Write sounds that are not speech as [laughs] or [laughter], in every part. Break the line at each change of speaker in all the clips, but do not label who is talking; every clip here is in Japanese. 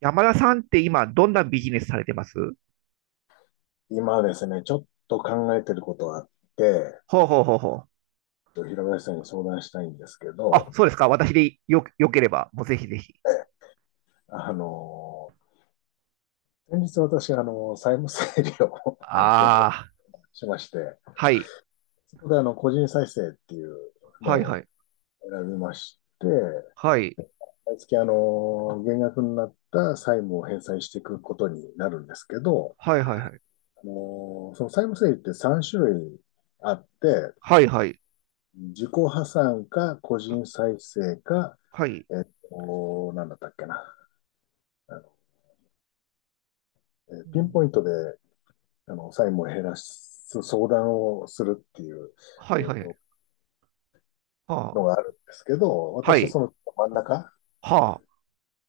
山田さんって今、どんなビジネスされてます
今ですね、ちょっと考えてることがあって、
ほうほうほうほう。
平林さんに相談したいんですけ
あ、
ど、
そうですか。私でよければ、もうぜひぜひ。
あの、先日私、債務整理を [laughs] を
ああ、
しまして、
はい。
そこで個人再生っていうの
はいは
を
い。
選びまして、
はい。
毎月減額になった債務を返済していくことになるんですけど、
はいはいはい。
その債務整理って3種類あって、
はいはい。
自己破産か個
は
人再生か
はい。
なんだったっけな。あの、
う
ピンポ
ん
イントで、債務を減らす相談をするっていう、
はい
えっ
はい。
と、の
は
があ
あ。
るんですけど、
は
私は
い。
その真ん中
は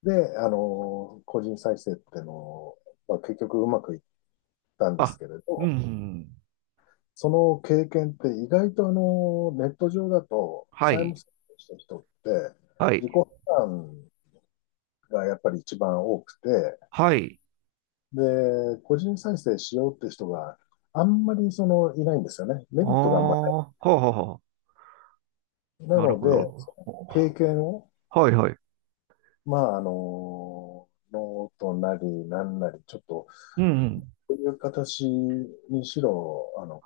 で、個人再生っていうのを、まあ、結局うまくいったん
あ。
です
あ。
けれ
う
ど、
ん。
その経験って意外とネット上だと、
は
債務
い。
整理した人って、
はい。
自己負担がやっぱり一番多くて、
はい。
で、個人再生しようって人があんまりそのいないんですよね。
あ
メリットがあんまり
あ。はあはあはあ。
ない。な
なる
の
ほ
で、
ど。
その経験を、
はいはい。
まあ、ノートなりなんなり、ちょっと、
うん。
こういう形にしろ、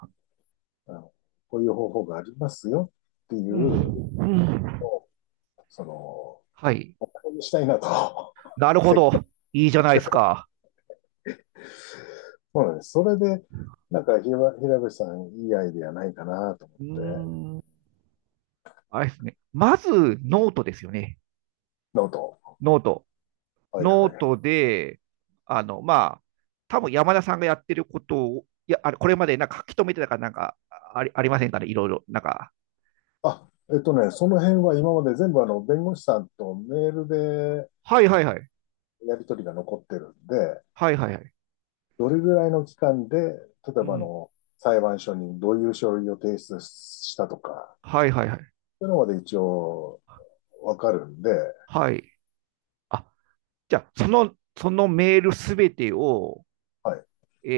あのこういう方法がありますよっていう
うん。
の
うん。
を、その、
はい。
したいなと。
なる
[laughs]
ほ
せっか
ど。
く
いいじゃ
せっ
ないで
か
す
く
か。
そうなんです。それで、なんか平、ひら平口さん、いいアイディアないかなと思っ
うー
て、
ん。あれですね。まず、ノートですよね。
ノート。
ノート。
はい
ノ
は
ー
い。
トで、まあ、多分山田さんがやってることを、いや、あれ、これまでなんか書き留めてたからなんかありませんかね、いろいろ。なんか、
あ、えっとね、その辺は今まで全部あの弁護士さんとメールで
はいはいはい。
やり取りが残ってるんで、
はいはいはい。
どれぐらいの期間で、例え
う
ばあ
ん。
の裁判所にどういう書類を提出したとか、
はいはいはい。
そういうのまで一応わかるんで、
はい。あ、じゃあ、そのメールすべてを、
はい。
え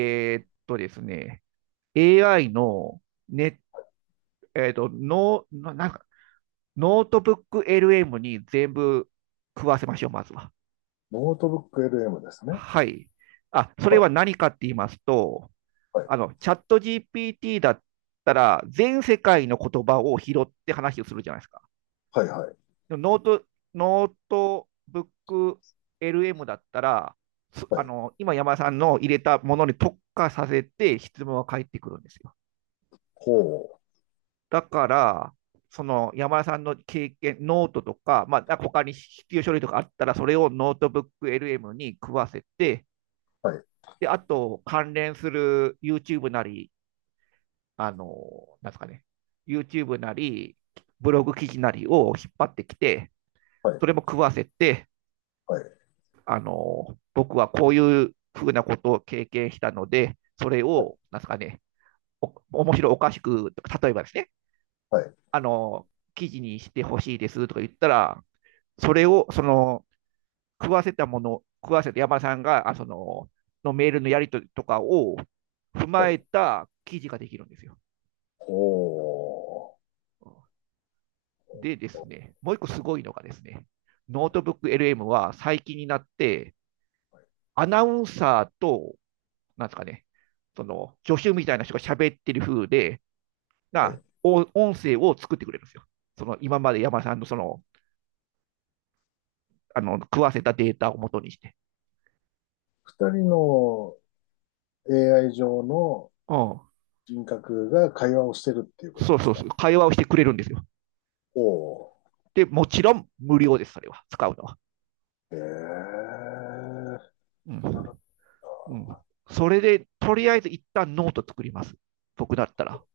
ーっとですね、AI のねえーっと、ノー、ななんか、ノートブック LM に全部食わせましょう、まずは。
ノートブック LM ですね。
はい。あ、そ
は
れ
い、
は何かって言いますと、
はい、
チャット GPT だったら、全世界の言葉を拾って話をするじゃないですか。
はい、はい、
でもノート、ノートブック LM だったら、す
は
あ
い。
の、今山田さんの入れたものに特化させて質問は返ってくるんですよ。
ほ
だから、その山田さんの経験、ノートとか、まあ、他に必要書類とかあったら、それをノートブック LM に食わせて、
う、はい、
で、あと、関連する YouTube なり、あの、なんですかね、YouTube なり、ブログ記事なりを引っ張ってきて、
はい、
それも食わせて、
はい、
僕はこういうふうなことを経験したので、それ
はい、
を、なんですかね、お面白おかしく、例えばですね、
はい、
あの、記事にしてほしいですとか言ったら、それを、食わせたもの、食わせた山田さんが、のメールのやり取りとかを踏
は
ま
い、
えた記事ができるんですよ。
ほ
でです
う。
ね、もう一個すごいのがですね、ノートブック LM は最近になって、
はい、
アナウンサーと、なんですかね、その助手みたいな人が喋ってる風で、
はい、は
な
い。
音声を作ってくれるんですよ。その今まで山田さんのそのあの食わせたデータを元にして、
二人の AI 上の
うん。
人格が会話をしてるっていうこと
そう
で
そ
す
う
か？
そう、会話をしてくれるんですよ。
おお。
で、もちろん無料です、それは、使うのは。
ええ、
う
知らな
ん。
かっ
う
た。
ん、それで、とりあえず一旦ノート作ります。僕だったら。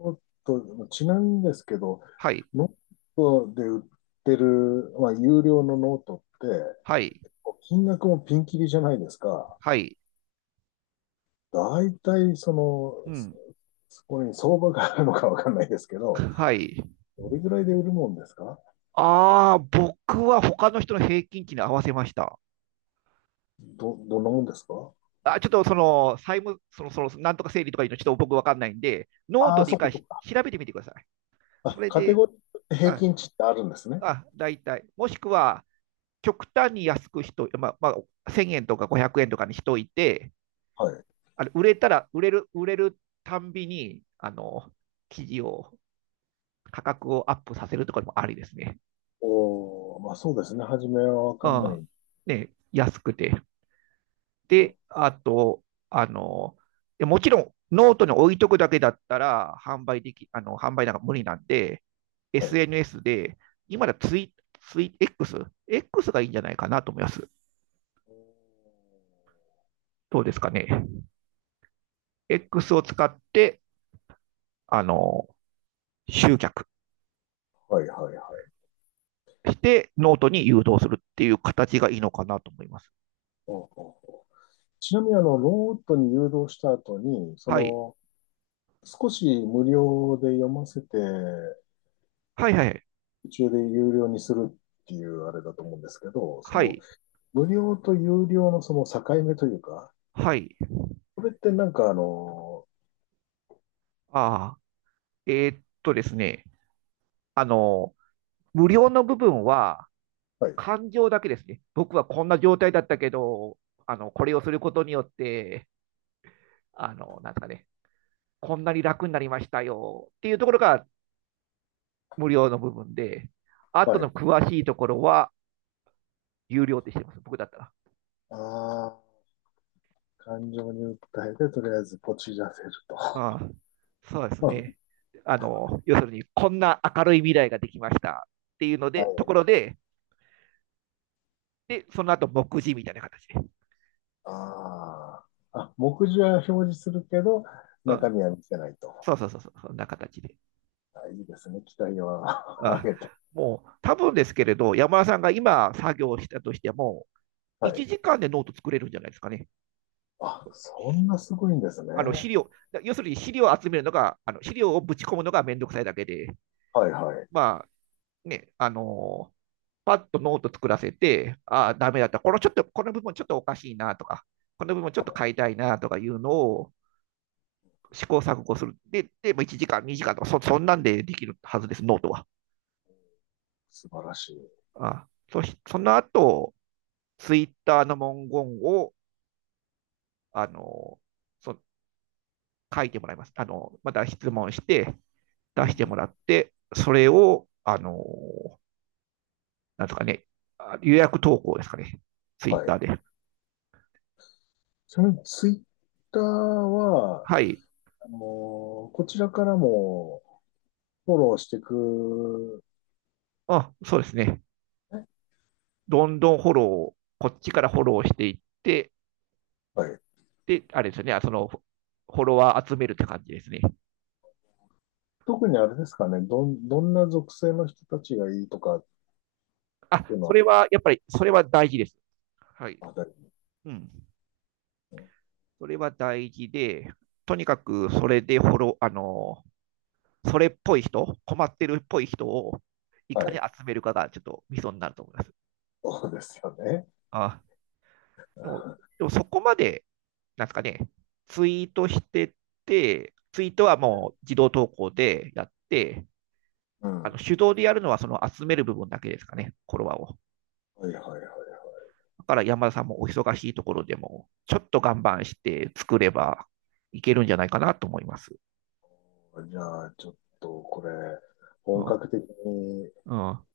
もっと、ちなみにですけど、
はい、
ノートで売ってる、まあ、有料のノートっ
は
て、
い、
金額もピンキリじゃないですか。
はい。
大体、その、
うん。
そこに相場があるのかわかんないですけど、
はい。
どれぐらいで売るもんですか？
ああ、僕は他の人の平均値に合わせました。
どんなもんですか？
あ、ちょっとその、債務、その、その、なんとか整理とかいうの、ちょっと僕わかんないんで、ノー
あ
ト
あ、
で一
そっか
回
そ
し
っか。
調べてみてください。そ
あ、
れ
カテ
で、
ゴリー平
あ、
均値ってあるんですね。
あ、大体。もしくは、極端に安く人、まあ、1000円とか500円とかにしといて、
はい。
あれ、売れたら、売れる、売れるたんびに、あの、記事を、価格をアップさせるとかでもありですね。
おお、まあそうですね。初めはわ
う
かんな
ん。
い。
ね、安くて。で、あと、あの、もちろんノートに置いとくだけだったら販売でき、あの、販売なんか無理なんで、
はい。
SNS で、今だツイ、ツイ、X、X がいいんじゃないかなと思います。どうですかね。X を使って、あの、集客
はいはいはい。
してノートに誘導するっていう形がいいのかなと思います。
おうおうおう、ちなみにロートに誘導した後に、そ
はい。
の、少し無料で読ませて、
はいはい。
途中で有料にするっていうあれだと思うんですけど、そ
は
の、
い。
無料と有料のその境目というか、
はい。
これってなんか、
ああ。ですね。あの、無料の部分は、
はい、
感情だけですね。僕はこんな状態だったけど、これをすることによって、あの、なんですかね、こんなに楽になりましたよっていうところが無料の部分で、あと
は
の
い。
詳しいところは有料ってしてます、僕だったら。
ああ、感情に訴えて、とりあえずポチらせる
ああそうです
と。
ね。あの、要するに、こんな明るい未来ができましたっていうので、と
[laughs]
ころで、で、その後、目次みたいな形で。
ああ。あ、目次は表示するけど、
う
中
ん。
身は見せないと。
そうそうそうそう、そんな形で。
あ、いいですね。期待は
あ
[laughs]
あ
上げて。
もう、多分ですけれど、山田さんが今作業したとしても、
はい。
1時間でノート作れるんじゃないですかね。
あ、そんなすごいんですね。
あの資料、要するに資料を集めるのが、あの資料をぶち込むのがめんどくさいだけで、
はいはい。
まあね、パッとノート作らせて、ああ、ダメだった、このちょっと、この部分ちょっとおかしいなとか、この部分ちょっと変えたいなとかいうのを試行錯誤する。で、でも1時間、2時間とかそ、そんなんでできるはずです、ノートは。
素晴らしい。
あそしその後、ツイッターの文言を、あのー書いてもらいます。あのまた質問して、
うんう
出しても
ん、
らって、それを、なんとかね、予約投稿ですかね。ツイッ
は
ター
い。
で。
ちなみにツイッターは、
はい。
あのーこちらからもフォローしていく、
あ、そうですね。
ね。
どんどんフォロー、こっちからフォローしていって、
はい。
で、あれですよね。ォロワー集めるって感じですね。
特にあれですかね。どんな属性の人たちがいいとかって
あ、
いうの
そ
は、
れは、やっぱり、それは大事です。はい。
あ、
うん。それは大事で、とにかく、それでフォロー、あのー、それっぽい人、困ってるっぽい人を、い
は
かに
い。
集めるかが、ちょっとミソになると思います。
そうですよね。
あ、でもでもそこまで、なんですかね、ツイートしてツイートはもう自動投稿でやって、
うん。
あの
は
手動でやるのはその集める部分だけですかね、フォロワーを。
いはいはいはい。
だから山田さんもお忙しいところでも、ちょっと頑張して作ればいけるんじゃないかなと思います。
じゃあ、ちょっとこれ、
う
本
ん。
格的に
うん。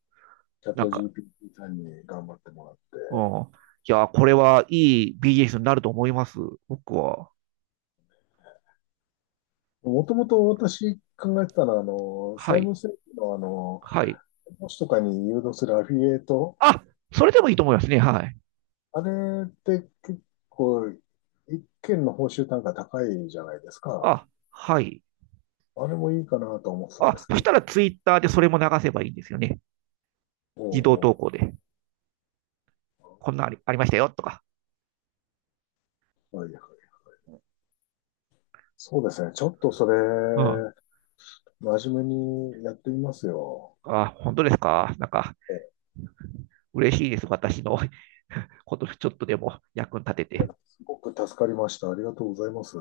チャッ
なん
ト
か、
GPT さんに頑張ってもらって、
うん。いや、これはいいビージネスになると思います。僕は。
もともと私考えてたのは、
は
債
い。
務整理の、
はい。
投資とかに誘導するアフィリエイト、
あ、それでもいいと思いますね。はい。
あれって結構、一件の報酬単価高いじゃないですか。
あ、はい。
あれもいいかなと思ってたんで
あ、
す
そ
け
し
ど。
たらツイッターでそれも流せばいいんですよね。
お
自動投
う
稿で。
お
こんなありありましたよとか。
う、はいはい。そうですね。ちょっとそれ、
うん。
真面目にやってみますよ。
あ、本当ですか。なんか、
え、
嬉しいです。私の [laughs] ことちょっとでも役に立て
いや
て。
すごく助かりました。ありがとうございます。